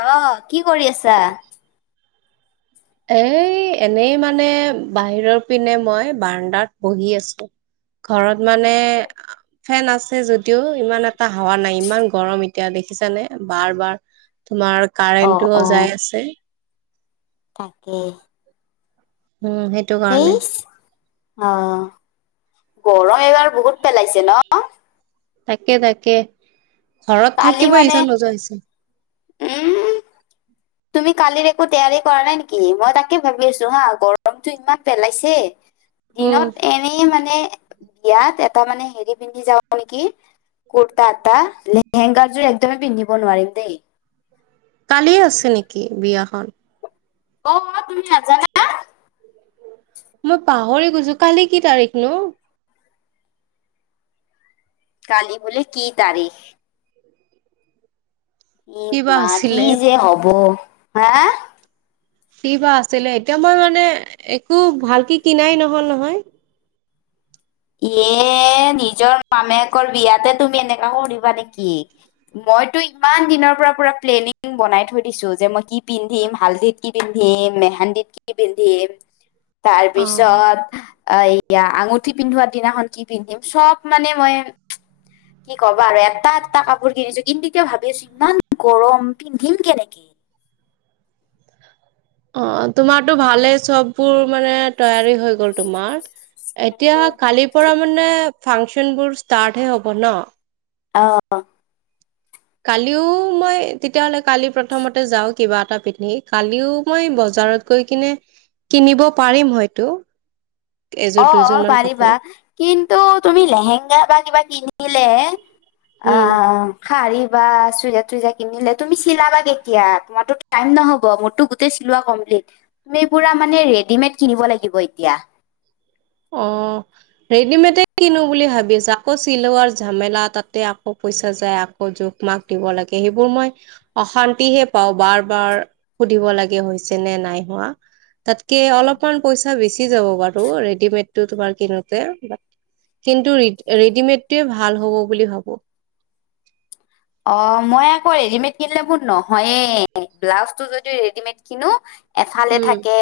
অহ কি কৰি আছা এ এনেই মানে বাহিৰৰ পিনে মই বাৰ্ডাত বহি আছো ঘৰত মানে ফেন আছে যদিও ইমান এটা হাৱা নাই ইমান গৰম এতিয়া দেখিছানে বাৰ বাৰ তোমাৰ অ', কাৰেণ্টোও অ', যাই আছে তাকে উম সেইটো কাৰণে এইচ অ গৰম এবাৰ বহুত পেলাইছে ন তাকে তাকে ঘৰত কালি থাকিবই মানে ইচ্ছা নোজোৱা হৈছে উম তুমি কালিৰ একো তেয়াৰি কৰা নাই নেকি মই তাকে ভাবি আছো হা গৰমটো ইমান পেলাইছে উম দিনত এনেই মানে বিয়াত এটা মানে হেৰি পিন্ধি যাওঁ নেকি। কুৰ্তা এটা, লেহেংগাৰযোৰ একদমেই পিন্ধিব নোৱাৰিম দেই। কালি আছে নেকি বিয়াখন? অ', তুমি নাজানা? মই পাহৰি গৈছো, কালি কি তাৰিখ নো? কালি বোলে কি তাৰিখ। উম, কিবা মা কি আছিলে যে হ'ব, হা? কি বা আছিলে এতিয়া মই মানে একো ভালকে কিনাই নহ'ল নহয়। এ নিজৰ মামেকৰ বিয়াতে তুমি এনেকা কৰিবা নেকি, ম' মইটো ইমান দিনৰ পৰা পুৰা প্লেনিং বনাই থৈ দিছো যে মই কি পিন্ধিম, হালধিত কি পিন্ধিম। মেহেন্দিত কি পিন্ধিম, অ তাৰপিছত এয়া আঙুঠি পিন্ধোৱা দিনাখন কি পিন্ধিম চব মানে মই কি ক'বা আৰু এটা এটা কাপোৰ কিনিছো কিন্তু এতিয়া ভাবি আছোঁ ইমান গৰম পিন্ধিম কেনেকে? অ', তোমাৰটো ভালেই চববোৰ মানে তৈয়াৰী হৈ গ'ল তোমাৰ। এতিয়া উম, কালিৰ পৰা মানে ফাংচনবোৰ ষ্টাৰ্টহে হ'ব ন'। অ'। কালিও মই তেতিয়াহ'লে কালি প্ৰথমতে যাওঁ কিবা এটা পিকনিক কালিও মই বজ বজাৰত গৈ কিনে কিনিব পাৰিম হয়তো। এযোৰ দুযোৰ অ', মান পাৰিবা কাপোৰ কিন্তু তুমি লেহেংগা বা কিবা কিনিলে উম অ', শাৰী বা চুইজাৰ তুইজাৰ কিনিলে তুমি চিলাবা কেতিয়া তোমাৰো টাইম নহ'ব মোৰতো গোটেই চিলোৱা কম লিট তুমি পুৰা মানে ৰেডিমেড কিনিব লাগিব এতিয়া। উম, ৰেডিমেডে কিনো বুলি ভাবি আছ আকৌ চিলোৱাৰ ঝামেলা তাতে আকৌ। পইচা যায় আকৌ জোখ মাখ দিব লাগে সেইবোৰ মই অশান্তিহে পাওঁ বাৰ বাৰ সুধিব লাগে হৈছে নে নাই হোৱা তাত কৈ অলপ মান পইচা বেছি যাব বাৰু। ৰেডিমেড টো তোমাৰ কিনোতে। কিন্তু ৰেডিমেডটোৱে ভাল হ'ব বুলি ভাবো। [unintelligible] অ', মই আকৌ ৰেডিমেড কিনিলে বোৰ নহয়ে, ব্লাউজ টো যদি ৰেডিমেড কিনো এফালে উম, থাকে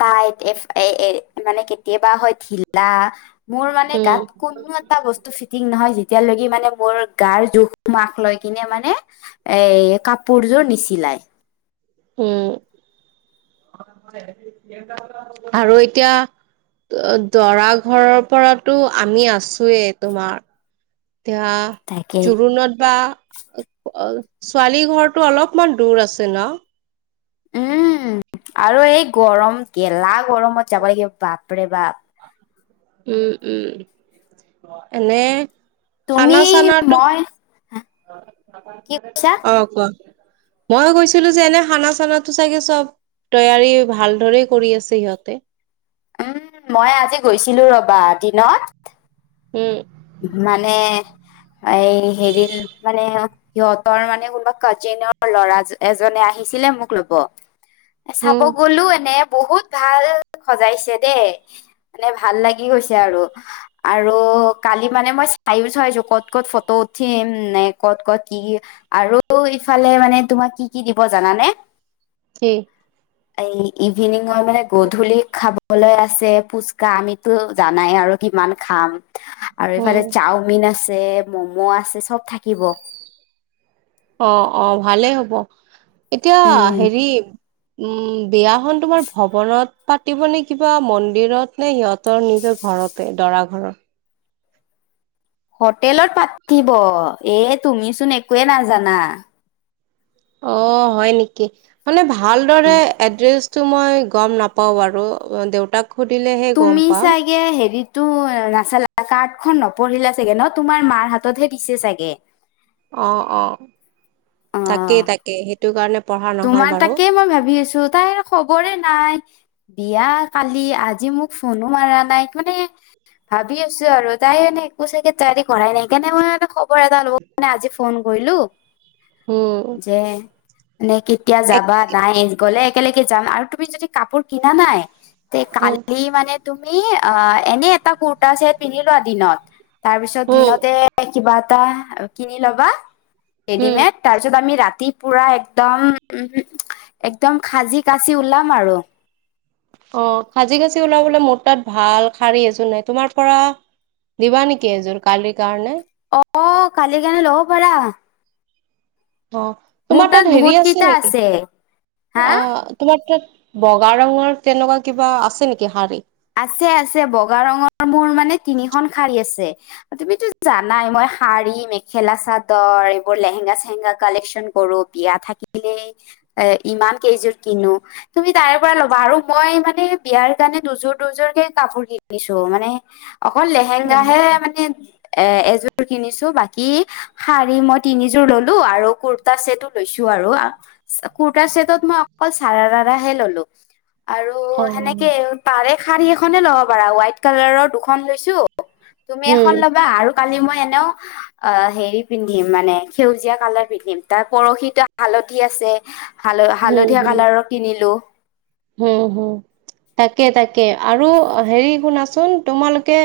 তাইত এফ এ এ মানে কেতিয়াবা হয় ঢিলা। মোৰ মানে গাত কোনো এটা বস্তু ফিটিং নহয়, যেতিয়ালৈকে মানে মোৰ গাৰ জোখ মাখ লৈ কিনে মানে এ কাপোৰযোৰ নিচিলাই। উম আৰু এতিয়া। দৰা ঘৰৰ পৰাতো আমি আছোয়ে তোমাৰ এতিয়া তাকে জোৰোণত বা ছোৱালী ঘৰটো অলপমান দূৰ আছে ন। উম, আৰু এই গৰম গেলা গৰমত যাব লাগিব বাপৰে বাপ। উম, উম এনে তুমি খানা চানাটো মই কি কৈছা অ', কোৱা ময়ো গৈছিলো যে এনে খানা চানা চাগেটো চব। তৈয়াৰী ভালদৰে কৰি আছে সিহঁতে। উম, মই আজি গৈছিলো ৰবা দিনত। উম, মানে এই হেৰি মানে সিহঁতৰ মানে কোনোবা কাজিনৰ ল'ৰা এজনে আহিল। আহিছিলে মোক ল'ব চাব উম, গলো এনে বহুত ভাল। সজাইছে দেই মানে ভাল লাগি গৈছে আৰু, আৰু কালি মানে মই চাইও চাইছো ক'ত, ক'ত ফটো উঠিম নে ক'ত, ক'ত কি আৰু ফালে মানে তোমাক কি কি দিব জানানে। কি? এই ইভিনিঙৰ মানে গধূলি খাবলৈ আছে ফুচকা, আমিতো জানাই আৰু কিমান খাম। আৰু উম, এইফালে চাওমিন আছে মম' আছে চব থাকিব। অ, অ ভালেই হ'ব এতিয়া উম হেৰি উম, বিয়াখন তোমাৰ ভৱনত পাতিব নে কিবা মন্দিৰত নে সিহঁতৰ নিজৰ ঘৰতে দৰা ঘৰৰ। হোটেলত পাতিব এ তুমিচোন একোৱে নাজানা। অ', হয় নেকি? মানে ভালদৰে এড্ৰেছ টো মই গম নাপাওঁ বাৰু দেউতাক সুধিলেহে গম তুমি পাম চাগে হেৰিটো নাচালা কাৰ্ড খন নপঢ়িলা চাগে ন তোমাৰ মাৰ হাততহে দিছে চাগে। অ, অ অ তাকেই তাকেই সেইটো কাৰণে পঢ়া নহল তোমাৰ বাৰু তাকেই মই ভাবি আছো তাইৰ খবৰে নাই। বিয়া কালি আজি মোক ফোনো মাৰা নাই, মানে ভাবি আছো আৰু তাই মানে একো চাগে তয়াৰী কৰাই নাই, সেইকাৰণে মই মানে খবৰ এটা লবৰ কাৰণে আজি ফোন কৰিলো। হেল্লো, হুম, নে কেতিয়া যাবা নাই গ'লে একেলগে যাম, আৰু তুমি যদি কাপোৰ কিনা নাই। তে উম কালি মানে তুমি অ', এনে এটা কুুৰ্তা চেট পিন্ধিলোৱা দিনত। তাৰ পিছত উম দিনতে কিবা এটা কিনি লবা। উম ৰেডিমেড তাৰপিছত আমি ৰাতি পুৰা একদম উম একদম খাজি কাচি ওলাম আৰু অ, খাজি কাজি ওলাবলৈ মোৰ তাত ভাল শাৰী এযোৰ নাই তোমাৰ পৰা দিবা নেকি এযোৰ কালিৰ কাৰণে। অ কালি কাৰণে লব পাৰা। অ, মোৰ তোমাৰ তাত হেৰি বহুত আছে কেইটা নেকি? হা অ তোমাৰ তাত বগা ৰঙৰ তেনেকুৱা কিবা আছে নেকি শাৰী। আছে আছে বগা ৰঙৰ মোৰ মানে তিনিখন শাৰী আছে। তুমিতো জানাই মই শাৰী মেখেলা চাদৰ এইবোৰ লেহেঙা চেহেগা কালেকচন কৰো বিয়া থাকিলেই এ ইমান কেইযোৰ কিনো তুমি তাৰে পৰা ল'বা আৰু মই মানে বিয়াৰ কাৰণে দুযোৰ দুযোৰকে কাপোৰ কিনিছো মানে অকল অ লেহেংগাহে মানে এ এযোৰ কিনিছো বাকী শাৰী মই তিনিযোৰ ললো আৰু কুুৰ্তা চছেটো লৈছো আৰু কুৰ্তাৰ চছেটত মই অকল চাৰাৰ হে ললো আৰু অ সেনেকে উম পাৰে শ়াৰী এখনে লব পাৰা হোৱাইট কালাৰৰ দুখন লৈছো তুমি এখন ল'বা আৰু কালি মই এ অ হেৰি পিন্ধিম মানে সেউজীয়া কালাৰ পিন্ধিম তাৰ পৰহি তো হালধি আছে হাল হালধীয়া কালাৰৰ কিনিলো হুম হুম তাকে তাকে আৰু হেৰি শুনাচোন তোমালোকে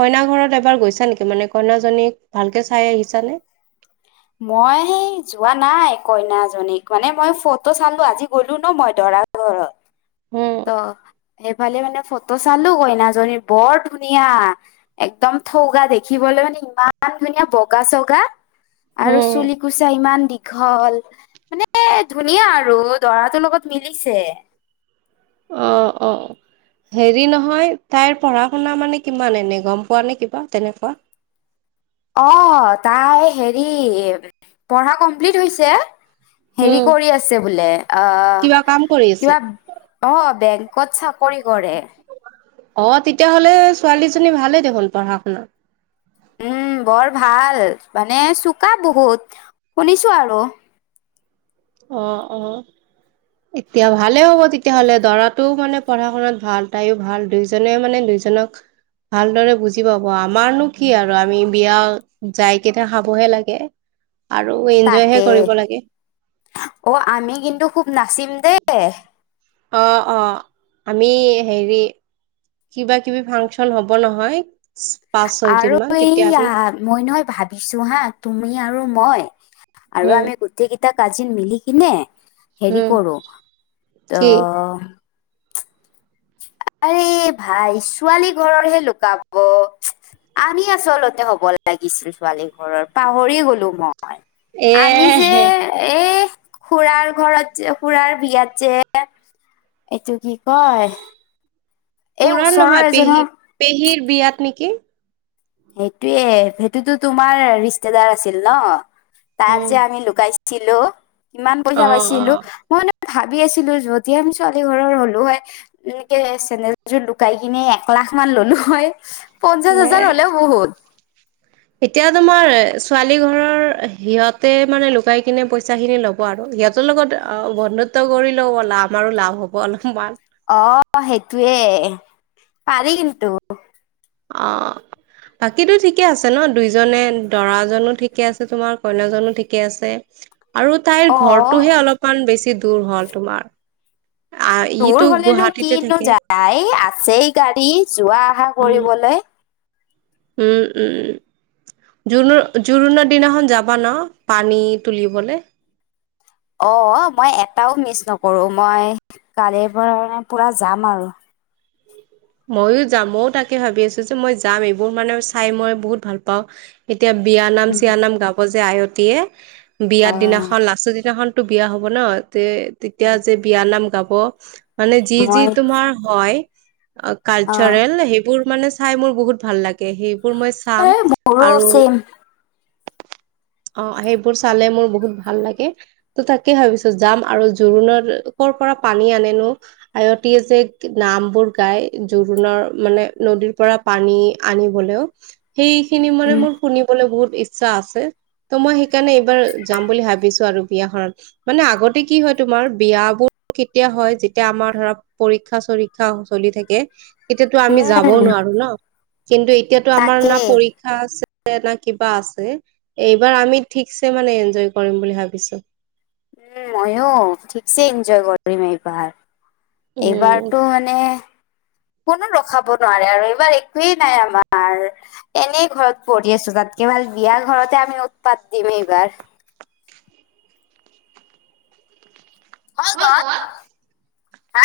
কইনা ঘৰত এবাৰ গৈছা নেকি মানে কইনাজনীক ভালকে চাই আহিছানে [inaudible] মই যোৱা নাই কইনাজনীক মানে মই ফটো চালো আজি গ'লো ন মই দৰা [inaudible] উম ইফালে মানে ফটো চালো কইনাজনী বৰ ধুনীয়া একদম থৌগা দেখিবলৈ মানে ইমান ধুনীয়া বগা চগা আৰু উম চুলি কুচা ইমান দীঘল মানে ধুনীয়া আৰু দৰাটোৰ লগত মিলিছে অ অ অ হেৰি নহয় তাইৰ পঢ়া শুনা মানে কিমান এনে গম পোৱা নে কিবা তেনেকুৱা [inaudible] অ তাই হেৰি পঢ়া কমপ্লিট হৈছে উম হেৰি কৰি আছে বোলে অ কিবা কাম কৰি আছে কিবা অ বেগ ক'ত চাকৰি কৰে অ তেতিয়াহ'লে ছোৱালীজনী ভালেই দেখোন পঢ়া শুনা উম বৰ ভাল মানে চোকা বহুত শুনিছো আৰু অ অ এতিয়া ভালে হ'ব তেতিয়াহ'লে দৰাটোও মানে পঢ়া শুনাত ভাল তাইও ভাল দুইোজনে মানে দুই সিজনক ভালদৰে বুজি পাব আমাৰনো কি আৰু আমি বিয়া যাইকেইটা খাবহে লাগে আৰু এনজয়হে তাকে কৰিব লাগে অ আমি কিন্তু খুব নাচিম দেেই অ অ আমি হেৰি কিবা কিবি ফাংচন হব নহয় পাঁচ ছয় দিন আৰু মান তেতিয়া এইয়া আমি মই নহয় ভাবিছো হা তুমি আৰু মই আৰু উম আমি গোটেইকেইটা কাজিন মিলি কিনে হেৰি উম কৰো ত কি আ ভাই ছোৱালী ঘৰৰহে লুকাব আমি আচলতে হ'ব লাগিছিল ছোৱালী ঘৰৰ পাহৰি গলো মই হয় এ আমি যে হে এই খুৰাৰ ঘৰত খুৰাৰ বিয়াত যে এইটো কি কয় এই পৰাণ ওচৰৰ নহয় পেহী এজনৰ পেহীৰ বিয়াত নেকি সেইটোয়ে সেইটোতো তোমাৰ ৰিস্তদাৰ আছিল ন তাৰ উম যে আমি লুকাইছিল ছিলো কিমান পইচা অ পাইছিলো মই ভাবি আছিলো যদি আমি ছোৱালী ঘৰৰ হলো হয় এনেকে চেনেযোৰ লুকাই কিনে এখন লাখ মান ল' নহয় পঞ্চাশ হাজাৰ হলেও বহুত এতিয়াতো মই ছোৱালী ঘৰৰ সিহঁতে মানে লুকাই কিনে পইচা খিনি লব আৰু সিহঁতৰ লগত বন্ধুত্ব কৰিলেও আমাৰো লাভ হ'ব অলপমান অ সেইটোৱে পাৰি কিন্তু বাকীটো ঠিকে আছে ন দুইজনে দৰাজনো ঠিকে আছে তোমাৰ কইনাজনো ঠিকে আছে আৰু তাইৰ অ ঘৰটোহে অলপমান বেছি দূৰ হল তোমাৰ আহ ইটো দূৰ হলেনো গুৱাহাটীতে কিনো থাকে যায় আছেই গাড়ী যোৱা অহা উম কৰিবলৈ উম উম উ জ জোৰণৰ দিনাখন যাবা ন পানী তুলিব অ মই এটাও মিচ নকৰো মই কালিৰ পৰা পুৰা যাম আৰু ময়ো যাম ময়ও তাকে ভাবি আছো যে মই যাম এইবোৰ মানে চাই মই বহুত ভাল পাওঁ এতিয়া বিয়ানাম উম চিয়া নাম গাব যে আয়তীয়ে বিয়া অ দিনাখন নাচো দিনাখন টো বিয়া হব ন তে তেতিয়া যে বিয়া নাম গাব মানে যি যি মই তোমাৰ হয় অ কালচাৰেল সেইবোৰ মানে চাই মোৰ বহুত ভাল লাগে তে সেইবোৰ মই এ চাম মোৰো আৰু চেম অ সেইবোৰ চালে মোৰ বহুত ভাল লাগে ত তাকে ভাবিছো যাম আৰু জোৰোণত পৰা পানী আনেনো আয়তীয়ে যে নাম বোৰ গাই জোবোণৰ মানে নদীৰ পৰা পানী আনিবলৈও সেই খিনি মানে মোৰ শুনিবলৈ বহুত ইচ্ছা আছে, ত' মই সেইকাৰণে এইবাৰ যাম বুলি ভাবিছোঁ আৰু বিয়াখনত মানে আগতে কি হয়। তোমাৰ বিয় বোৰ কেতিয়া হয়। যেতিয়া আমাৰ ধৰা পৰীক্ষা চৰীক্ষা চলি থাকে। তেতিয়াতো আমি যাবো উম নোৱাৰো ন কিন্তু, এতিয়াতো আমাৰ না তাকেই পৰীক্ষা আছে। না কিবা আছে। এইবাৰ আমি ঠিকছে মানে এনঞ্জয় কৰিম বুলি ভাবিছোঁ। উম, মইয়ো ঠিকছে এনঞ্জয় কৰিম এইবাৰ। উম এইবাৰটো মানে কোনো ৰখাব নোৱাৰে আৰু এইবাৰ একোৱেই নাই আমাৰ এনে ঘৰত পঢ়ি আছোঁ। তাতকে ভাল বিয়া ঘৰতে আমি উৎপাত দিম এইবাৰ ক'ত যোৱা? হা